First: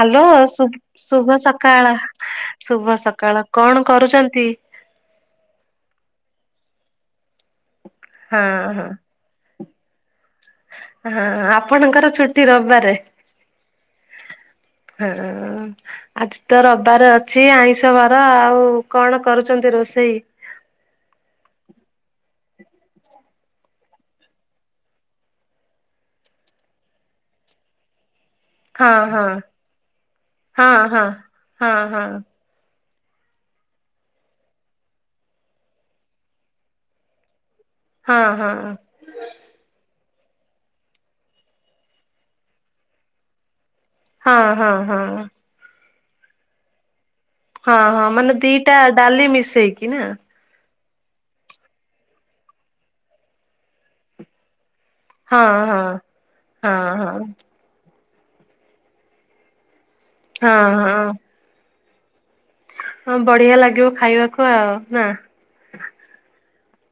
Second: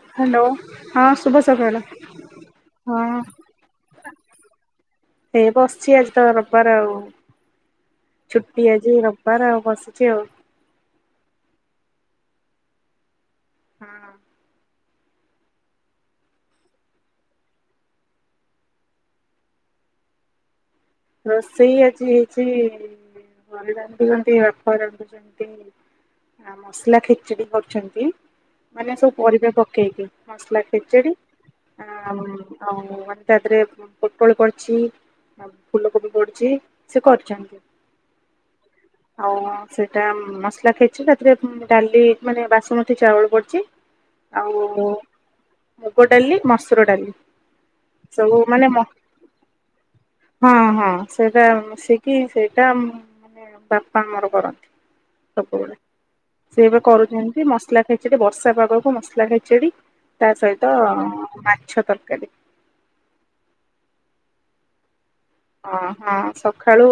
Hello, ହଁ ଶୁବ-ଶୁଭ ଶୁଭ ସକାଳ, ଶୁଭ ସକାଳ। କଣ କରୁଚନ୍ତି? ଏଇ ବସଛି, ଆଜି ତ ରବିବାର ଆଉ। ହଁ ଛୁଟି ହଁ ଆଜି ରବ୍ ବାର ଆଉ ବସିଛି ଆଉ। ହଁ, ଆପଣଙ୍କର ଛୁଟି ରବିବାରେ? ହଁ। ହଁ-ହଁ-ଅଁ। ଆଜି ତ ରବିବାର ଅଛି, ଆଇଁଷ ବାର ଆଉ କଣ କରୁଚନ୍ତି ରୋଷେଇ? ରୋଷେଇ ଆଜି ହେଇଛି, ଘରେ ରାନ୍ଧୁଛନ୍ତି, ବାପା ରାନ୍ଧୁଛନ୍ତି ନା ମସଲା ଖେଚେଡି କରୁଛନ୍ତି ମାନେ ହଁ ସବୁ ହଁ ପରିବା ପକେଇକି, ମସଲା ହଁ ଖେଚେଡି ହଁ ହଁ ଆଉ ଆଉ ମାନେ ତାଦେହରେ ପୋଟଳ ପଡ଼ଛି ଫୁଲକୋବି ପଡୁଛି, ସେ କରିଛନ୍ତି। ହଁ, ହଁ, ହଁ। ଆଉ ସେଇଟା ମସଲା ଖାଇଛି ତାଧେରେ ଉମ୍ ଡାଲି ମାନେ ବାସୁମତୀ ଚାଉଳ ପଡିଛି ହଁ ଆଉ ହଁ ହଁ ମୁଗ ଡାଲି, ମସୁର ଡାଲି ହଁ, ହଁ, ସବୁ ମାନେ ଦିଟା ମ ଡାଲି ମିଶେଇକି ନା? ହଁ, ହଁ। ସେଇଟା ମିଶେଇକି ସେଇଟା ମାନେ ବାପା ଆମର କରନ୍ତି ହଁ ସବୁବେଳେ। ହଁ ସିଏ ହଁ ଏବେ ହଁ। କରୁଛନ୍ତି, ମସଲା ଖେଚ ଚେଡି ବର୍ଷା ପାଗକୁ ମସଲା ଖେଚେଡି, ତା ହଁ ସହିତ ହଁ ମାଛ ତରକାରୀ। ହଁ, ବଢିଆ ଲାଗିବ ଖାଇବାକୁ ଆଉ। ନା? ଓ ହଁ। ସଖାଳୁ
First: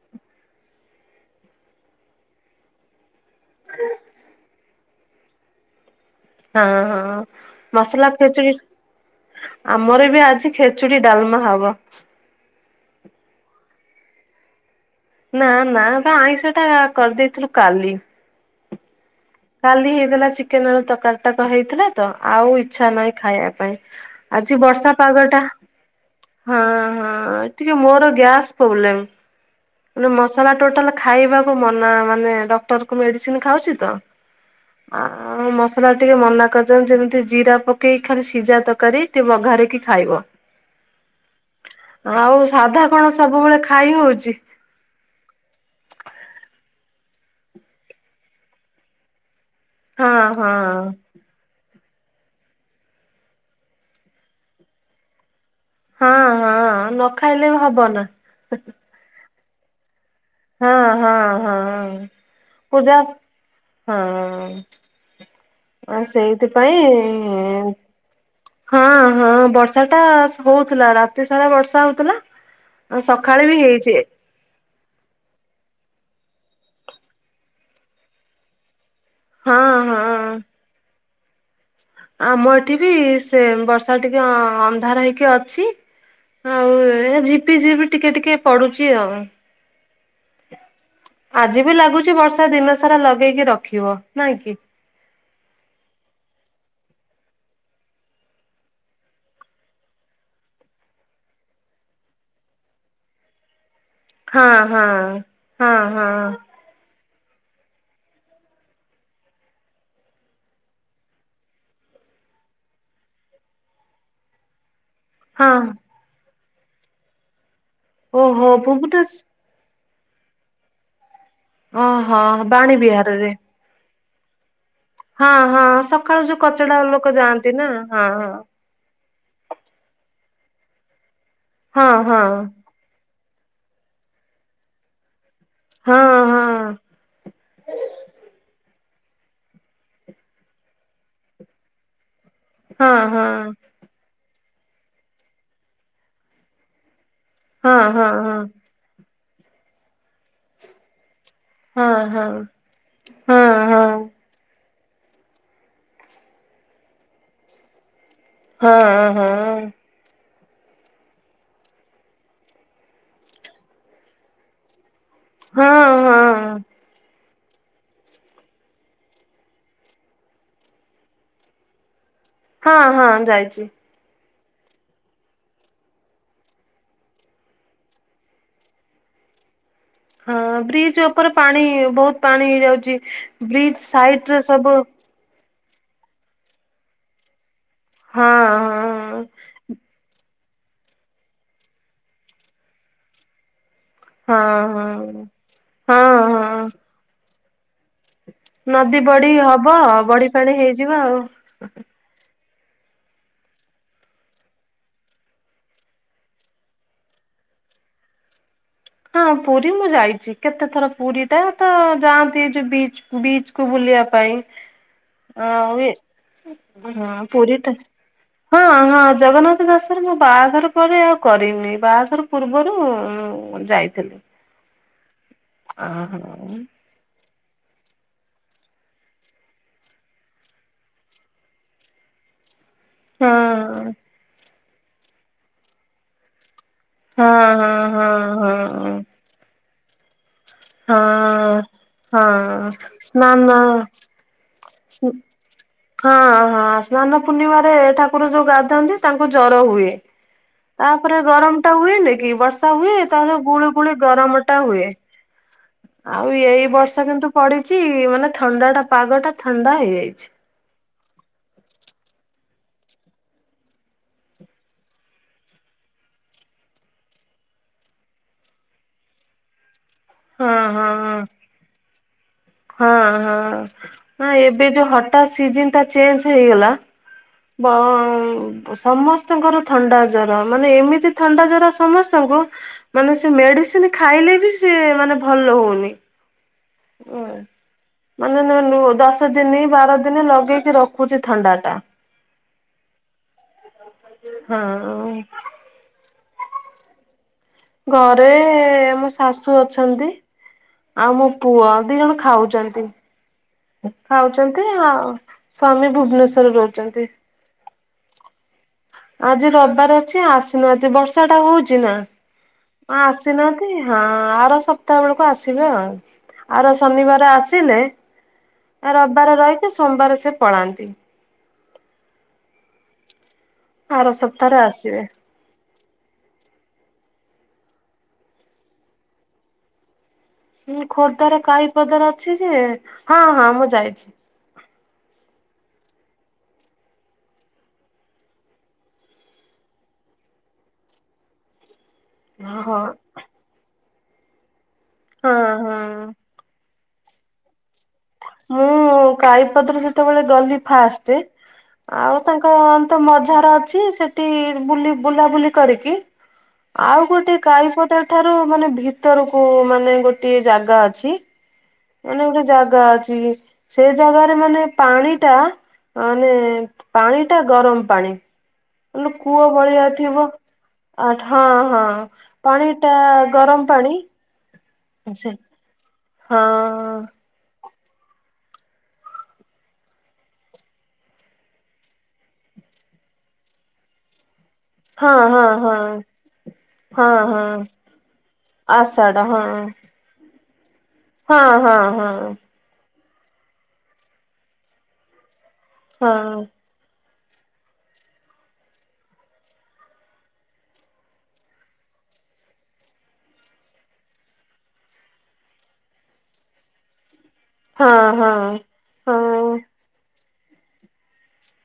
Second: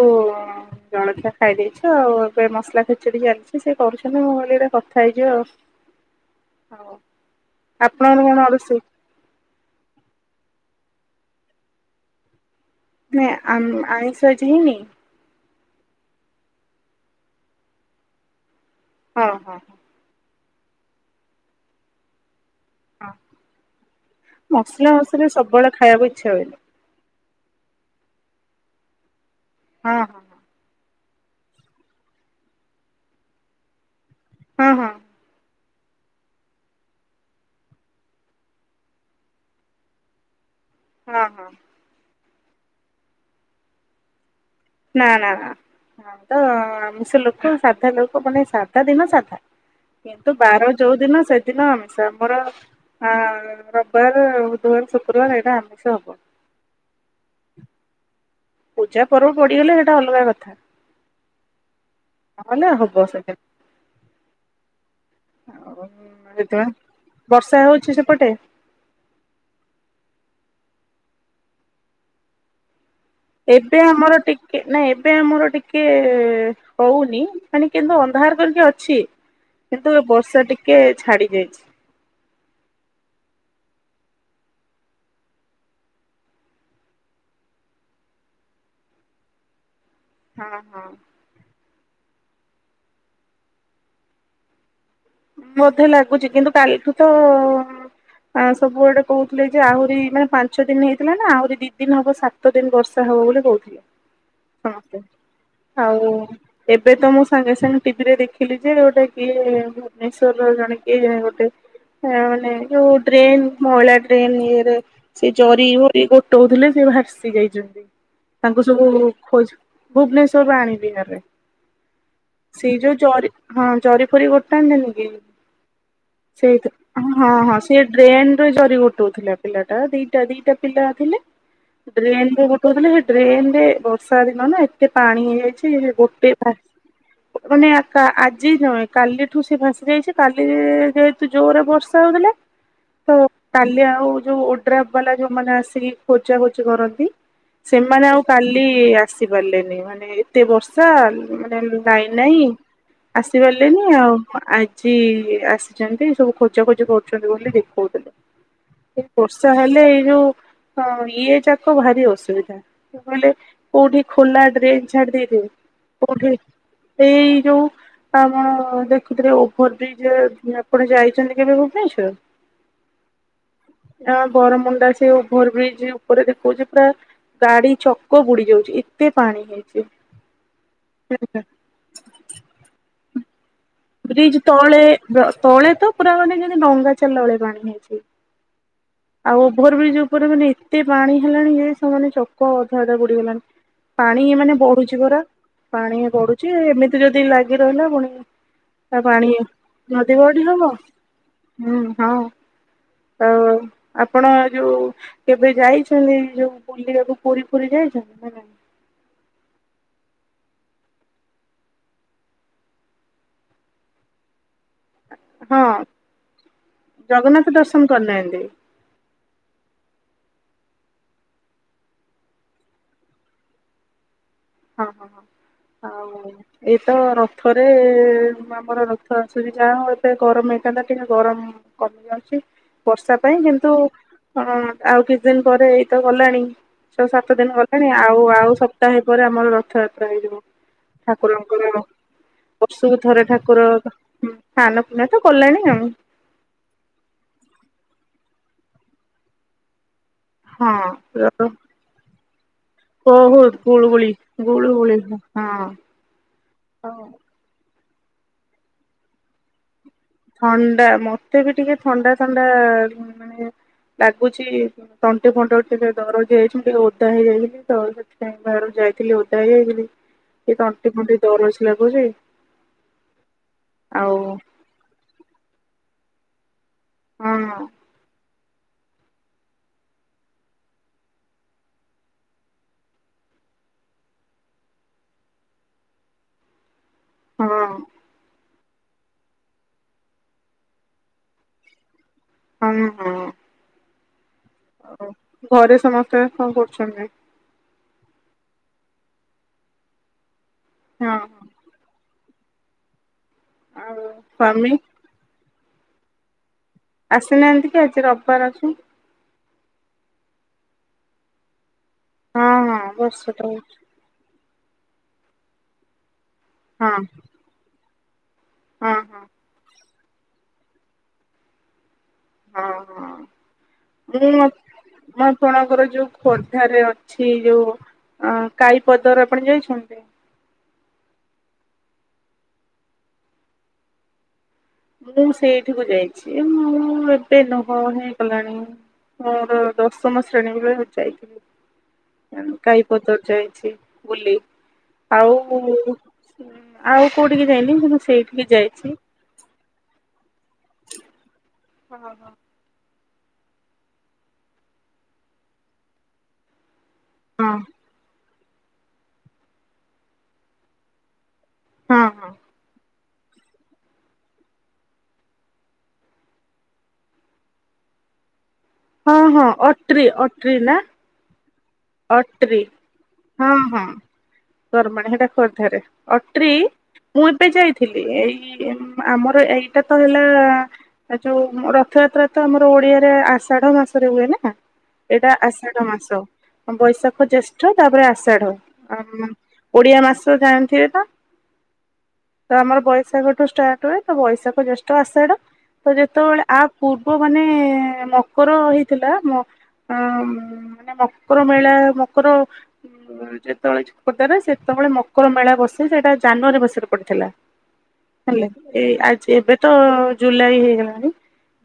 ଜଳଖିଆ ଖାଇ ଦେଇଛୁ ଆଉ ଏବେ ମସଲା ଖେଚେଡି ଜାଣି ସେ କରୁଛନ୍ତି ମୋ ଭଳିରେ କଥା ହେଇଯିବା ଆଉ। ହଁ ହଉ ହଁ ମସଲା ଆପଣଙ୍କର କଣ ଖେଚୁଡ଼ି ରୋଷେଇ ଆମର ବି ଆଜି ଖେଚୁଡି ଡାଲମା ହବ। ନାଇଁ ଆମ ଆଇଷ ଆଜି ହେଇନି। ନା ନା ବା ଆଇଁଷ ଟା କରିଦେଇଥିଲୁ କାଲି। ଓହୋ। କାଲି ହେଇଲା ଚିକେନ ତରକାରୀ ଟା ହେଇଥିଲା ତ ଆଉ ଇଛା ହଁ ନାହିଁ ଖାଇବା ପାଇଁ ଆଜି ମସଲା ବର୍ଷା ମସଲି ପାଗ ଟା ସବୁବେଳେ ଖାଇବାକୁ ଇଚ୍ଛା ହୁଏନି ହଁ ହଁ। ଟିକେ ମୋର ଗ୍ୟାସ ପ୍ରୋବ୍ଲେମ। ହଁ ହଁ ମସଲା ଟୋଟାଲ ଖାଇବାକୁ ମନା ମାନେ ଡକ୍ଟରଙ୍କ ମେଡିସିନ ଖାଉଛି ତ। ହଁ ହଁ। ଆ ମ ସଲା ଟିକେ ମନା କରିଛନ୍ତି ଯେମିତି ଜିରା ପକେଇକ ଖାଲି ସିଝା ତରକାରୀ ଟିକେ ବଘାରିକି ଖାଇବ। ଓହୋ। ଆଉ ସାଧା କଣ ସବୁବେଳେ ଖାଇ ହଉଛି? ନା ନା ନା। ଆ ତ ଆମିଷ ଲୋକ ସାଧା ଲୋକ ମାନେ ସାଧା ଦିନ ସାଧା। ହଁ କିନ୍ତୁ ବାର ହଁ। ଯୋଉଦିନ ସେ ଦିନ ଆମିଷ ଆମର ଅ ରବିବାର ବୁଧବାର ଶୁକ୍ରବାର ଏଇଟା ଆମିଷ। ସେ ହଁ ହବ। ହଁ ନ ଖାଇଲେ ବି ହବ ନା। ପୂଜା ପର୍ବ ପଡିଗଲେ ସେଇଟା ଅଲଗା କଥା। ହଁ ହଁ ହଁ ନହେଲେ ହବ ପୂଜା ସେଦିନ ହଁ। ଆଉ ହ ସେଥିପାଇଁ ବର୍ଷା ସେଇଥିପାଇଁ ହଉଛି ସେପଟେ ହଁ ହଁ ବର୍ଷା ଟା ହଉଥିଲା ରାତି ସାରା ବର୍ଷା ହଉଥିଲା ସ ଏବେ ଆମର ଟି ନାଇଁ ଏବେ ଆମର ଟିକେ ହଉନି ମାନେ କେନ୍ତୁ ଅନ୍ଧାର କରିକି ଅଛି। ହଁ କିନ୍ତୁ ଏ ହଁ ବର୍ଷା ଟିକେ ଛାଡି ଯାଇଛି। ଆମ ଏଠି ବି ସେମ ବର୍ଷା ଟିକେ ଅନ୍ଧାର ହେଇକି ଅଛି। ଆଉ ଜିପି ଜିପି ଟିକେ ଟିକେ ପଡୁଛି ଆଉ। ଓହୋ। ଆଜି ବି ଲାଗୁଛି ବର୍ଷା ଦିନ ସାରା ଲଗେଇକି ରଖିବ ନାଇଁ କି। ବୋଧେ ଲାଗୁଛି କିନ୍ତୁ କାଲିଠୁ ତ ଆ ସବୁଆଡେ କହୁଥିଲେ ଯେ ଆହୁରି ମାନେ ପାଞ୍ଚ ଦିନ ହେଇଥିଲା ନା ଆହୁରି ଦି ଦିନ ହବ ସାତ ସାତ ଦିନ ବର୍ଷା ହବ ବୋଲି କହୁଥିଲେ ହଁ ହଁ ସମସ୍ତେ ହଁ ହଁ ଆଉ ଏବେ ତ ମୁଁ ସାଙ୍ଗେ ସାଙ୍ଗେ ଟିଭିରେ ଦେଖିଲି ଯେ ଗୋଟା କିଏ ମେଶବର ଜଣେ କିଏ ଗୋଟେ। ହାନେଉ ଯୋଉ ଡ୍ରେନ୍ ମଉଳା ଡ୍ରେନ୍ ଇଏରେ। ସିଏ ଜରି ହଁ ଗୋରି ଗୋଟଉଥିଲେ ସେ ଭାସି ଯାଇଛନ୍ତି ଓହୋ ତାଙ୍କୁ ସବୁ ଭୁବନେଶ ଖୋଜ ଭୁବନେଶ୍ଵର ବାଣୀ ବିହାରରେ ଓହୋ ସେଇ ବାଣୀ ଯୋଉ ଜରି ବିହାରରେ ହଁ ଜରି ଫରି ଗୋଟେ ଗୋଟନ୍ତିନି କି ହଁ ହଁ ସକାଳୁ ଯୋଉ କଚଡା ଲୋକ ହଁ ଯାଆନ୍ତି ହଁ ନା ସେ ହଁ। ଡ୍ରେନରେ ଜରି ଗୋଟଉଥିଲେ। ପିଲାଟା ଦିଟା ଦିଟା ପିଲା ଥିଲେ ହଁ ଡେନରେ ହଁ ଗୋଟେ ତେ ସେ ଡ୍ରେନ ରେ ବର୍ଷା ଦିନ ନା ଏତେ ପାଣି ହେଇଯାଇଛି ଗୋଟେ ଓ ଆଖା ଆଜି ଜଣେ କାଲି ଠୁ ସେ ଭାସି ଯାଇଛି କାଲି ଯେହେତୁ ଜୋରରେ ବର୍ଷା ହଉଥିଲା ହଁ ତ ହଁ କାଲି ଆଉ ଯୋଉ ଓଡ୍ରାଫ ବାଲା ଯୋଉମାନେ ଆସିକି ଖୋଜା ଖୋଜି କରନ୍ତି ହଁ ସେମାନେ ଆଉ ହଁ। କାଲି କେଇ ଆସି ପାରିଲେନି ମାନେ ଏତେ ବର୍ଷା। ମାନେ ହଁ ହଁ ଲାଇନ୍ ହଁ ନାହିଁ ହଁ ହଁ ହଁ ଆସିପାରିଲେନି ହଁ। ଆଉ। ଆଜି ଆସିଛନ୍ତି ସବୁ ଖୋଜାଖୋଜି କରୁଛନ୍ତି ବୋଲି ଦେଖଉଥିଲା। ହଁ ହଁ ବର୍ଷା ହେଲେ ହଁ ଏଇ ଯୋଉ ହଁ ଇଏ ଯାକ ଭାରି ଅସୁବିଧା କହିଲେ କୋଉଠି ଖୋଲା ଡ୍ରେନ୍ ଛାଡି ଦେଇ ହଁ ହଁ। ଏଇ ଯୋଉ ଆପଣ ଦେ ସେତିରେ ଓଭର ବ୍ରିଜ ରେ ଆପଣ ଯାଇଚନ୍ତି କେବେ ଭୁବନେଶ୍ୱର? ହଁ ହଁ ଯାଇଚି। ଆ ବରମୁଣ୍ଡା ସେ ଓଭର ବ୍ରିଜ ଉପରେ ଦେଖଉଚି ପୁରା ଗାଡି ଚକ ବୁଡି ଯାଉଚି ଏତେ ପାଣି ହେଇଚି। ହଁ ବ୍ରିଜ ଓପରେ ପାଣି ବହୁତ ପାଣି ହେଇଯାଉଚି ବ୍ରିଜ ସାଇଟ ରେ ବ୍ରିଜ ସବୁ ତଳେ ତଳେ ତ ପୁରା ମାନେ ଯେମିତି ଡଙ୍ଗା ଚାଲିଲା ଭଳିଆ ପାଣି ହେଇଛି। ହଁ ହଁ। ଆଉ ଓଭର ବ୍ରିଜ ଉପରେ ମାନେ ଏତେ ପାଣି ହେଲାଣି ଯେ ସେମାନେ ଚକ ଅଧା ଅଧା ବୁଡିଗଲାଣି। ପାଣି ମାନେ ହଁ ବଢୁଚି ପରା ହଁ। ପାଣି ହଁ ବଢୁଚି ହଁ ଏମିତି ଯଦି ଲାଗି ରହିଲା ପୁଣି ନଦୀ ତା ପାଣି ବଡି ହବ ନଦୀ ବଡି ବଢି ପାଣି ହବ ହେଇଯିବ ଆଉ। ହୁଁ ହଉ ଆଉ ଆପଣ ଯୋଉ କେବେ ଯାଇଛନ୍ତି ଯୋଉ ବୁଲିବାକୁ ପୁରୀ ଫୁରି ଯାଇଛନ୍ତି ନା ନାଇଁ? ହଁ ପୁରୀ ମୁଁ ଯାଇଚି କେତେଥର ପୁରୀ ଟା ତ ଯାଆନ୍ତି ଯୋଉ ବିଚ୍ ବିଚ୍ କୁ ବୁଲିବା ପାଇଁ। ହଁ ଆଉ ଏ ହଁ ଜଗନ୍ନାଥ ପୁରୀ ଟା ଦର୍ଶନ କରିନାହାନ୍ତି ହଁ ହଁ ଜଗନ୍ନାଥ ଦଶରେ ମୋ ବାଆଘର ପରେ ଆଉ କରିନି ବାଆଘର ପୂର୍ବରୁ ଉଁ ଯାଇଥିଲି। ହଁ ହଁ ଆଉ ଏ ତ ରଥରେ ଆମର ରଥ ଆସୁଚି ଯାହା ହଉ ଏବେ ଗରମ ହେଇଥାନ୍ତା ଟିକେ ଗରମ [unintelligible] ଯାଉଚି। ବର୍ଷା ପାଇଁ କିନ୍ତୁ ହଁ ଅଁ ଆଉ କିଛି ଦିନ ପରେ ଏଇତ ଗଲାଣି। ଛ ସାତ ଦିନ ହଁ ଗଲାଣି ହଁ ଆଉ ଆଉ ହଁ ସପ୍ତାହେ ପରେ ଆମର ରଥଯାତ୍ରା ହେଇଯିବ। ହଁ ଠାକୁରଙ୍କର ହଁ ବର୍ଷକୁ ଥରେ ନାନା ଠାକୁର ସ୍ନାନ ପୂର୍ଣ୍ଣିମା ହୁଁ ତ କଲେଣି ଆଉ। ହଁ ହଁ। ସ୍ନାନ ପୂର୍ଣ୍ଣିମାରେ ଠାକୁର ଯୋଉ ଗାଧାନ୍ତି ତାଙ୍କୁ ଜର ହୁଏ। ତାପରେ ଗରମ ଟା ହୁଏନି କି ବ ର୍ଷା ହୁଏ ହଁ ତାର ବହୁତ ଗୁଳୁ ଗୁଳି ଗୁଳୁଗୁଳି ଗରମ ଟା ହୁଏ। ଗୁଳୁଗୁଳି ହଁ। ଆଉ ଏଇ ହଁ। ବର୍ଷା କିନ୍ତୁ ପଡିଚି ମାନେ ଥଣ୍ଡା ଟା ପାଗ ଟା ଥଣ୍ଡା ହେଇଯାଇଛି। ଥଣ୍ଡା ମତେ ବି ଟିକେ ଥଣ୍ଡା ଥଣ୍ଡା ମାନେ ଲାଗୁଚି। ତଣ୍ଟି ଫଣ୍ଟି ଟିକେ ଦରଜ ହେଇଛି ମୁଁ ଟିକେ ଓଦା ହେଇଯାଇଥିଲି ତ ସେ [unintelligible] ବାହାରୁକୁ ଯାଇଥିଲି ଓଦା ହେଇଯାଇଥିଲି ଏଇ ହଁ ହଁ ତଣ୍ଟି ହଁ। ଫଣ୍ଟି ଦରଜ ଲାଗୁଚି। ହଁ ହଁ ହଁ ଏବେ ଯୋଉ ହଠାତ ସିଜନ ଟା ଚେଞ୍ଚ୍ ହେଇଗଲା ହଁ [unintelligible] ସମସ୍ତଙ୍କର ଥଣ୍ଡା ଜର ମାନେ ଏମିତି ଥଣ୍ଡା ଜର ସମସ୍ତଙ୍କୁ ମାନେ ସିଏ ମେଡିସିନି ଖାଇଲେ ବି ସିଏ ମାନେ ଭଲ ହଉନି। ହଁ। ମାନେ [unintelligible] ଦଶ ଦିନି ବାର ଦିନି ଲଗେଇକି ରଖୁଚି ଥଣ୍ଡା ଟା। [unintelligible] ଆଉ ହଁ। ଘରେ ସମସ୍ତେ କଣ କରୁଚନ୍ତି? ଘରେ ମୋ ଶାଶୁ ଅଛନ୍ତି ଆଉ ହଁ ମୋ ପୁଅ ଦି ଜଣ ଖାଉଚନ୍ତି ଆଉ ଖାଉଚନ୍ତି ସ୍ଵାମୀ ଆଉ। ସ୍ଵାମୀ ଭୁବନେଶ୍ଵରରେ ରଉଚନ୍ତି। ଆସିନାହାନ୍ତି କେଇ ଆଜି ରବିବାର ଅଛି। ଆଜି ରବିବାର ଅଛି ଆସିନାହାନ୍ତି ବର୍ଷା ଟା ହଉଚି ନା ହଁ ହଁ ବର୍ଷା ତ ହଉଛି ଆସିନାହାନ୍ତି। ହଁ ଆର ସପ୍ତାହ ବେଳୁକୁ ଆସିବେ ଆଉ ଆର ହଁ ଶନିବାର ଆସିଲେ ହଁ ଆ ହଁ ରବିବାର ରଇକି ସୋମବାର ସେ ପଳାନ୍ତି। ହଁ ହଁ ଆର ମୁଁ ମ ସପ୍ତାହରେ ଆସିବେ ଆପଣଙ୍କର ଯୋଉ ଖୋର୍ଦ୍ଧାରେ ଅଛି ଯୋଉ ଆଁ କାଈ ପଦର ଆପଣ ଯାଇଛନ୍ତି। ହୁଁ ଖୋର୍ଦ୍ଧାର କାଇ ପଦର ଅଛି ଯେ ହଁ ହଁ ମୁଁ ଯାଇଛି। ମୁଁ ସେଇଠିକୁ ଯାଇଛି, ମୁଁ ଏବେ ନୁହଁ ହେଇଗଲାଣି। ମୋର ଦଶମ ଶ୍ରେଣୀ ରେ ଯାଇଥିଲି। ଆନ ହଁ କାଇ ହଁ ପଦର ଯାଇଛି ବୁଲି ଆଉ। ହଁ ଆଉ କୋଉଠିକି ଯାଇନି, କିନ୍ତୁ ସେଇଠିକି ଯାଇଛି। କାଈପଦର ଯେତେବେଳେ ଗଲି ଫାଷ୍ଟ, ହଁ ଆଉ ହଁ। ତାଙ୍କ। ତ ମଝାର ଅଛି, ସେଠି ବୁଲି ବୁଲାବୁଲି କରିକି ଆଉ ଗୋଟେ। ଗୋଟେ କାଇପଦା ଠାରୁ ମାନେ ଭିତରକୁ ମାନେ ଗୋଟିଏ ଜାଗା ଅଛି। ହଁ ହଁ ଏନେ ଗୋଟେ ହଁ ଜାଗା ଅଛି, ସେ ଜାଗାରେ ମାନେ ପାଣି ଟା। ମାନେ ପାଣି ଟା ଗରମ ପାଣି। ମାନେ ହଁ କୂଅ ହଁ ଭଳିଆ ଅଟ୍ରି ଥିବ, ଅଟ୍ରି ନା ଆ ହଁ ହଁ। ଅଟ୍ରି ପାଣି ଟା ଗରମ ପାଣି। ଗରମ‌ ପାଣି ସେଟା ସେ ଖୋର୍ଦ୍ଧା ରେ ହଁ ଅଟ୍ରି, ମୁଁ ଏବେ ଯାଇ ଥିଲି, ଏଇ ଏମ୍ ଆମର ଏଇଟା ତ ହେଲା। ଏ ଯୋଉ ରଥଯାତ୍ରା ତ ଆମର ଓଡିଆରେ ଆଷାଢ ମାସରେ ହୁଏ ନା। ହଁ ଏଇଟା ହଁ ହଁ ଆଷାଢ ମାସ। ହଁ ବୈଶାଖ, ହଁ ଜେଷ୍ଠ ତାପରେ ଆଷାଢ, ଆ ଆଷାଢ ମ୍ ହଁ ଓଡିଆ ମାସ ଜାଣିଥିବେ ବା। ହଁ ହଁ ହଁ। ତ ଆମର ବୈଶାଖଠୁ ଷ୍ଟାର୍ଟ ହୁଏ, ତ ବୈଶାଖ ଜେଷ୍ଠ ଆଷାଢ ତ ଯେତେ ହଁ ବେଳେ ଆ। ପୂର୍ବ ମାନେ ମକର ହେଇଥିଲା ମ ମାନେ ମକ ମକର ମେଳା, ମକର। ଅ ଯେତେବେଳେ ଖୋର୍ଦ୍ଧାରେ ସେତେବେଳେ ମକର ମେଳା ବସେ, ସେଇଟା ଜାନୁଆରୀ ମାସରେ ପଡିଥିଲା। ହଁ ହେଲେ ହଁ। ଏଇ ହଁ ଆଜି ଏବେ ତ ଜୁଲାଇ ହେଇଗଲାଣି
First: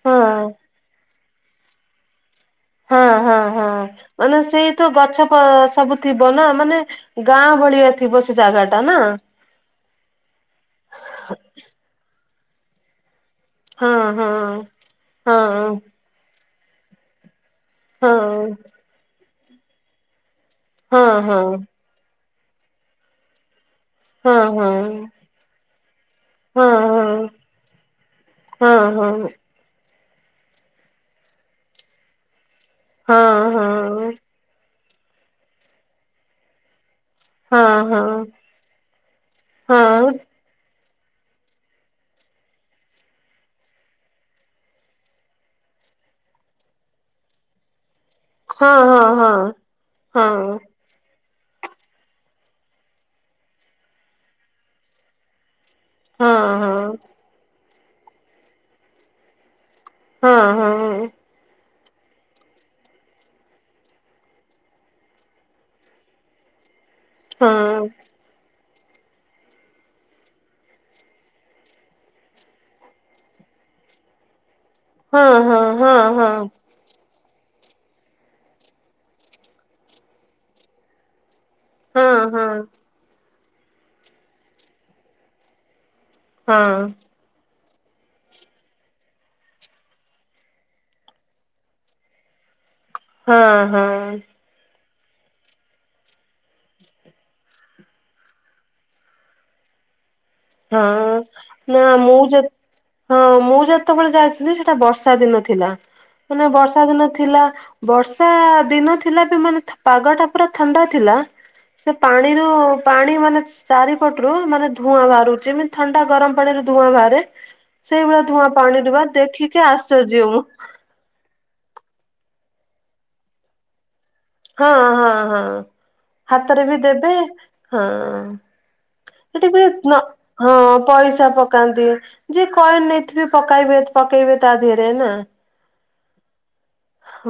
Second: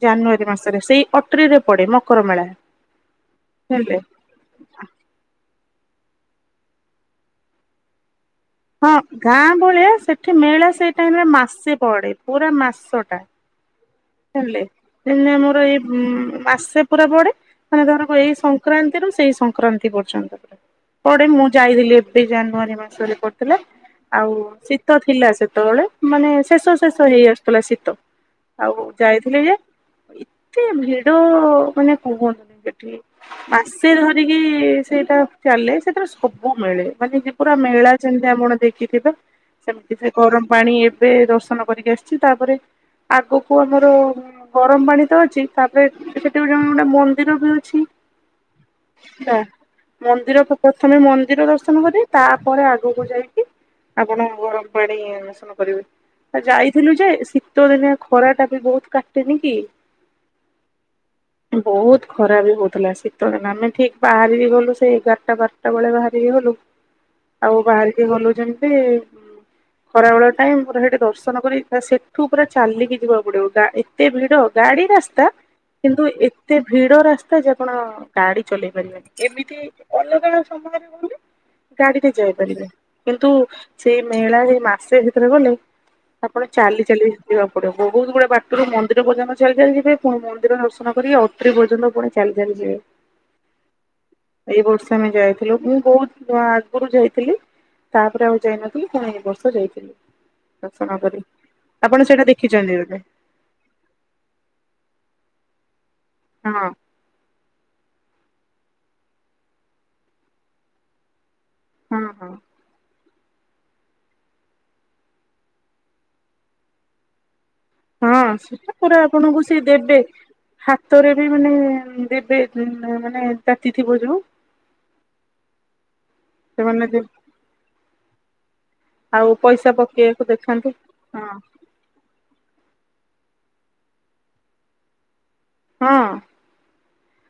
ହଁ। ଜାନୁଆରୀ ମାସରେ ସେଇ ଅଟ ଟ୍ରି ରେ ପଡେ ମକର ମେଳା। ହଁ ହଁ ହଁ। ହେଲେ ମାନେ ସେଇ ତ ଗଛ ‌ପ ସବୁ ଥିବ ନା, ମାନେ ଗାଁ ଭଳିଆ ଥିବ ସେ ଜାଗା ଟା। ହଁ ନା ଗାଁ ଭଳିଆ ସେଠି ମେଳା ସେଇ ଟାଇମରେ ମାସେ ପଡେ, ପୁରା ମାସ ଟା। ହଁ ହଁ ହେଲେ ହେଲେ ମୋର ହଁ। ଏଇ ଉଁ ମାସେ ପୁରା ପଡେ। ମାନେ ଧର କୁ ଏଇ ହଁ ସଂକ୍ରାନ୍ତିରୁ ସେଇ ସଂକ୍ରାନ୍ତି ପର୍ଯ୍ୟନ୍ତ ହଁ ପଡେ, ହଁ ମୁଁ ଯାଇଥିଲି ଏ। ସେଇ ଜାନୁଆରୀ ମାସରେ ପଡିଥିଲା। ଆଉ ହଁ ହଁ। ଶୀତ ଥିଲା ସେତେ ବେଳେ, ମାନେ ଶେଷ ହଁ ଶେଷ ହେଇ ଆସୁଥିଲା ଶୀତ ହଁ ଆଉ। ହଁ ହଁ ଯାଇଥିଲି ଏତେ ଭିଡ ମାନେ କୁହନ୍ତୁନି ସେଠି ହଁ ମାସେ। ସେ ହଁ। ଧରିକି ସେଇଟା ଚାଲେ, ସେଥିରେ ସବୁ ମିଳେ ମାନେ ଯେ ପୁରା ହଁ ମେଳା ହଁ ଯେମିତି ଆପଣ ଦେଖିଥିବେ, ସେମିତି ସେ ହଁ ଗରମ। ପାଣୀ ଏବେ ଦର୍ଶନ କରିକି ଆସିଛି ତାପରେ ଆଗକୁ ଆମର। ଯୋଉଁ ଗରମ ପାଣି ତ ଅଛି ତା ପରେ ସେଠି ବି ଯୋଉ ଗୋଟା ମନ୍ଦିର ବି ଅଛି। ହଁ ହଁ ହଁ ହେଲା ହଁ। ମନ୍ଦିର ଫୋ ହଁ ତମେ ମନ୍ଦିର ଦର୍ଶନ କରି ବ ତାପରେ ଆଗକୁ ଯାଇକି। ଆପଣ ଗରମ ପାଣି ଦର୍ଶନ କରିବେ। ଏ ହଁ ଯାଇଥିଲୁ ହଁ ଯେ, ଶୀତ ଦିନିଆ ଖରା ଟା ବି ବହୁତ କାଟେନି କି। ହଁ ହଁ ହଁ ଉଁ। ବହୁତ ଖରା ବି ହଉଥିଲା, ଶୀତ ଦିନେ ଆମେ ଠିକ୍ ବାହାରିକି ଗଲୁ ସେଇ ଏଗାରଟା ବାରଟା ବେଳେ ବାହାରିକି ଗଲୁ। ଆଉ ବାହାରିକି ହଁ ଗଲୁ ଯେମ୍ ତି ଉଁ ଖରାବେଳ ଟାଇମ, ପୁରା ସେଠି ଦର୍ଶନ କରି ସେଠୁ ପୁରା ଚାଲିକି ଯିବାକୁ। ପଡିବ ଗା‌ ଏତେ ଭିଡ ଗାଡି ରାସ୍ତା ହଁ ହଁ କିନ୍ତୁ ଏତେ। ହଁ ଭିଡ ରାସ୍ତା ଯେ ଆପଣ ଗାଡି ଚଲେଇ ପାରିବେନି ଏମିତି ଅଲଗା ବେଳା ସମୟରେ ଗଲେ। ଗାଡିରେ ଯାଇ ହଁ ପାରିବେ କିନ୍ତୁ ସେଇ ମେଳା ସେଇ ମାସେ ଭିତରେ ଗଲେ। ହଁ ଆପଣ ହଁ ଚାଲି ଚାଲି ଯିବାକୁ ପଡିବ ବ ବହୁତ ଗୁଡେ ବାଟରୁ ମନ୍ଦିର ପର୍ଯ୍ୟନ୍ତ ଚାଲି ଚାଲିଯିବେ, ପୁଣି ମନ୍ଦିର ଦର୍ଶନ କରି ଅତ୍ରୀ ପର୍ଯ୍ୟନ୍ତ ପୁଣି ଚାଲି ଚାଲି ଯିବେ। ହଁ ହଁ। ଏଇ ବର୍ଷେ ଆମେ ଯାଇଥିଲୁ ମୁଁ ବହୁତ ଆଗରୁ ଯାଇଥିଲି। ତାପରେ ଆଉ ଯାଇନଥିଲି ଫୁଣି ଏ ବର୍ଷ ଯାଇଥିଲୁ। ହଁ ନା ମୁଁ ସେଇଟା ଯେ ଦେଖିଛନ୍ତି ବୋଧେ ହଁ ମୁଁ ଯେତେବେଳେ ଯାଇଥିଲି ସେଟା ବର୍ଷା ଦିନ ଥିଲା ମାନେ ହଁ ବର୍ଷା ଦିନ ଥିଲା। ବର୍ଷା ଦିନ ଥିଲା ବି ମାନେ ପାଗଟା ପୁରା ଥଣ୍ଡା ଥିଲା। ସେ ହଁ ହଁ ପାଣିରୁ ପାଣି ମାନେ ଚାରିପଟରୁ ମାନେ ଧୂଆଁ ବାହାରୁ ଯେମିତି ଥଣ୍ଡା ଗରମ ପାଣି ରୁ ଧୂଆଁ ବାହାରେ। ସେଇଭଳିଆ ହଁ ଧୂଆଁ ସେଟା ପାଣିରେ ବା ଦେଖିକି ଆଶର୍ଯ୍ୟ ମୁଁ। ଭିତରେ ବି ମାନେ ଦେବେ ମାନେ ତାତି ଥିବ ଯୋଉ। ହଁ ହଁ ହଁ ହାତରେ ବି ସେମାନେ ଦେ- ଦେବେ ହଁ। ଆଉ ସେଠିକ ପଇସା [unintelligible] ପକେଇବାକୁ ହଁ ଦେଖାନ୍ତି ଅଁ ପଇସା ପ ହଁ ପକାନ୍ତି ଯିଏ କରି ନେଇଥିବେ ପକାଇବେ ପକେଇବେ ତା ଦେହେରେ ନା। ହଁ।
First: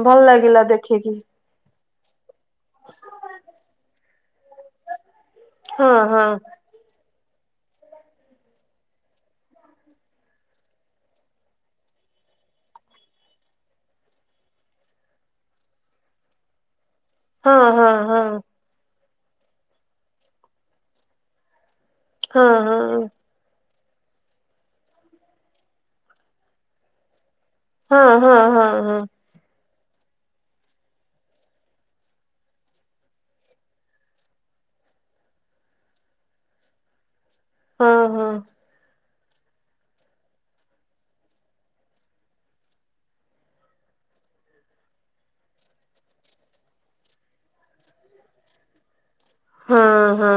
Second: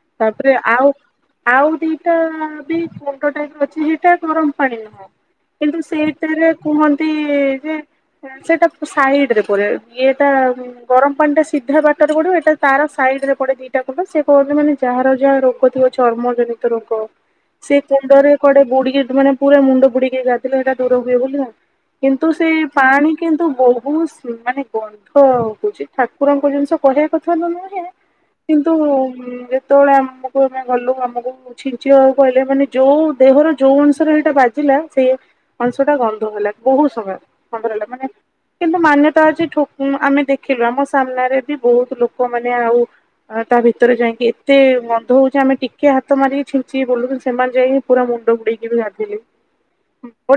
ଭଲ ତାପରେ ଲାଗିଲା ଆଉ ଦେଖିକି ଆଉ ଦିଟା ବି ଗୁଣ୍ଡ ଟାଇପ୍ ର ଅଛି ହେଟା ଗରମ ପାଣି ନୁହଁ। କିନ୍ତୁ ହଁ ହଁ ସେଇଟାରେ କୁହନ୍ତି ଯେ। ସେଟା ସାଇଡ ରେ ପରେ ଇଏଟା। ଗରମ ପାଣି ଟା ସିଧା ବାଟରେ ପଡିବ ଏଟା ତାର ସାଇଡ ରେ ପଡେ ଦିଟା କୁଣ୍ଡ ସେ [unintelligible] ମାନେ। ଯାହାର ଯାହା ରୋଗ ଥିବ ଚର୍ମ ଜନିତ ରୋଗ ହଁ ସେ ହଁ ହଁ କୁଣ୍ଡରେ କଆଡେ ବୁଡି କି ମାନେ। ପୁରା ମୁଣ୍ଡ ବୁଡେଇକି ଗାଧିଲେ ହେଟା ଦୂର ହୁଏ ବୋଲି ନା କିନ୍ତୁ ହଁ ସେଇ ପାଣି କିନ୍ତୁ ବହୁତ ସୁ ମାନେ ଗନ୍ଧ ହଉଛି ଠାକୁରଙ୍କ ଜିନିଷ କହିବା କଥା ନୁହଁ ନ ହଁ ହଁ ହଁ ହଁ କିନ୍ତୁ ହଁ ଯେତେବେଳେ ଆମକୁ ଆମେ ଗଲୁ ଆମକୁ ଛିଞ୍ଚିବାକୁ କହିଲେ ମାନେ ଯୋଉ ଦେହର ଯୋଉ ଅଂଶରେ ସେଇଟା ବାଜିଲା ସେଇ ଅଂଶ ଟା ଗନ୍ଧ ହେଲା ବହୁତ ସମୟ ଗନ୍ଧ ହେଲା ହଁ ମାନେ ହଁ କିନ୍ତୁ ମାନ୍ୟତା ଅଛି ଠ ହୁଁ ଆମେ ଦେଖିଲୁ ଆମ ସାମ୍ନାରେ ବି ବହୁତ ଲୋକମାନେ ଆଉ ତା ଭିତରେ ଯାଇଁକି ଏତେ ଗନ୍ଧ ହଉଚି ଆମେ ଟିକେ ହାତ ମାରିକି ଛିଞ୍ଚି ହେଇ ପଡ଼ିଲୁ କିନ୍ତୁ ସେମାନେ ଯାଇକି ପୁରା ମୁଣ୍ଡ ବୁଡେଇକି ବି ଗାଧିଲେ। ହଁ ହଁ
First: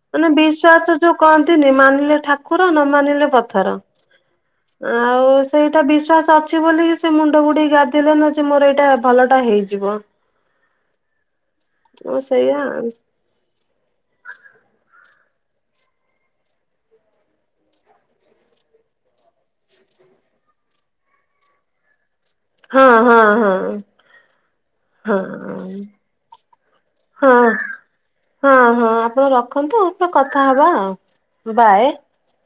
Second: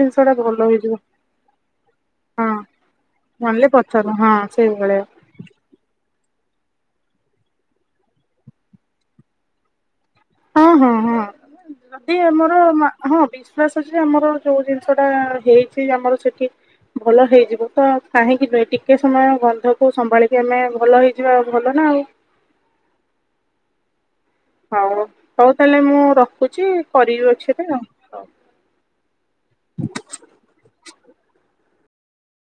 ଜିନିଷ ଟା ଭଲ ବିଶ୍ଵାସ ହେଇଯିବ ଯୋଉ କହନ୍ତିନି ମାନିଲେ ହଁ ଠାକୁର ନ ମାନିଲେ ନହେଲେ ପଥର ହଁ ସେଇଭଳିଆ ଆଉ। ସେଇଟା ବିଶ୍ଵାସ ଅଛି ବୋଲିି ସେ ମୁଣ୍ଡ ବୁଡେଇ ଗାଧିଲେ ନ ଯେ ମୋର ଏଇଟା ଭଲଟା ହେଇଯିବ। ହଁ ହଁ ହଁ ଯଦି ଆଉ ଆମର ସେଇଆ ହଁ ବିଶ୍ଵାସ ଅଛି ଆମର ଯୋଉ ଜିନିଷ ଟା ହେଇଛି ଆମର ସେଠି। ଭଲ ହେଇଯିବ ତ କାହିଁକି ନୁହେଁ ଟିକେ ସମୟ ଗନ୍ଧକୁ ସମ୍ଭାଳିକି ଆମେ ଭଲ ହେଇଯିବା ଆଉ ଭଲ ନା ଆଉ। ହଁ ହଁ ହଁ। ହଉ ହଁ ହଉ ତାହେଲେ ମୁଁ ରଖୁଛି କରିବି ହଁ ପଛରେ ହଉ। ହଁ ହଁ ଆପଣ ରଖନ୍ତୁ ପ୍ର କଥା ହବା ଆ ବାଏ।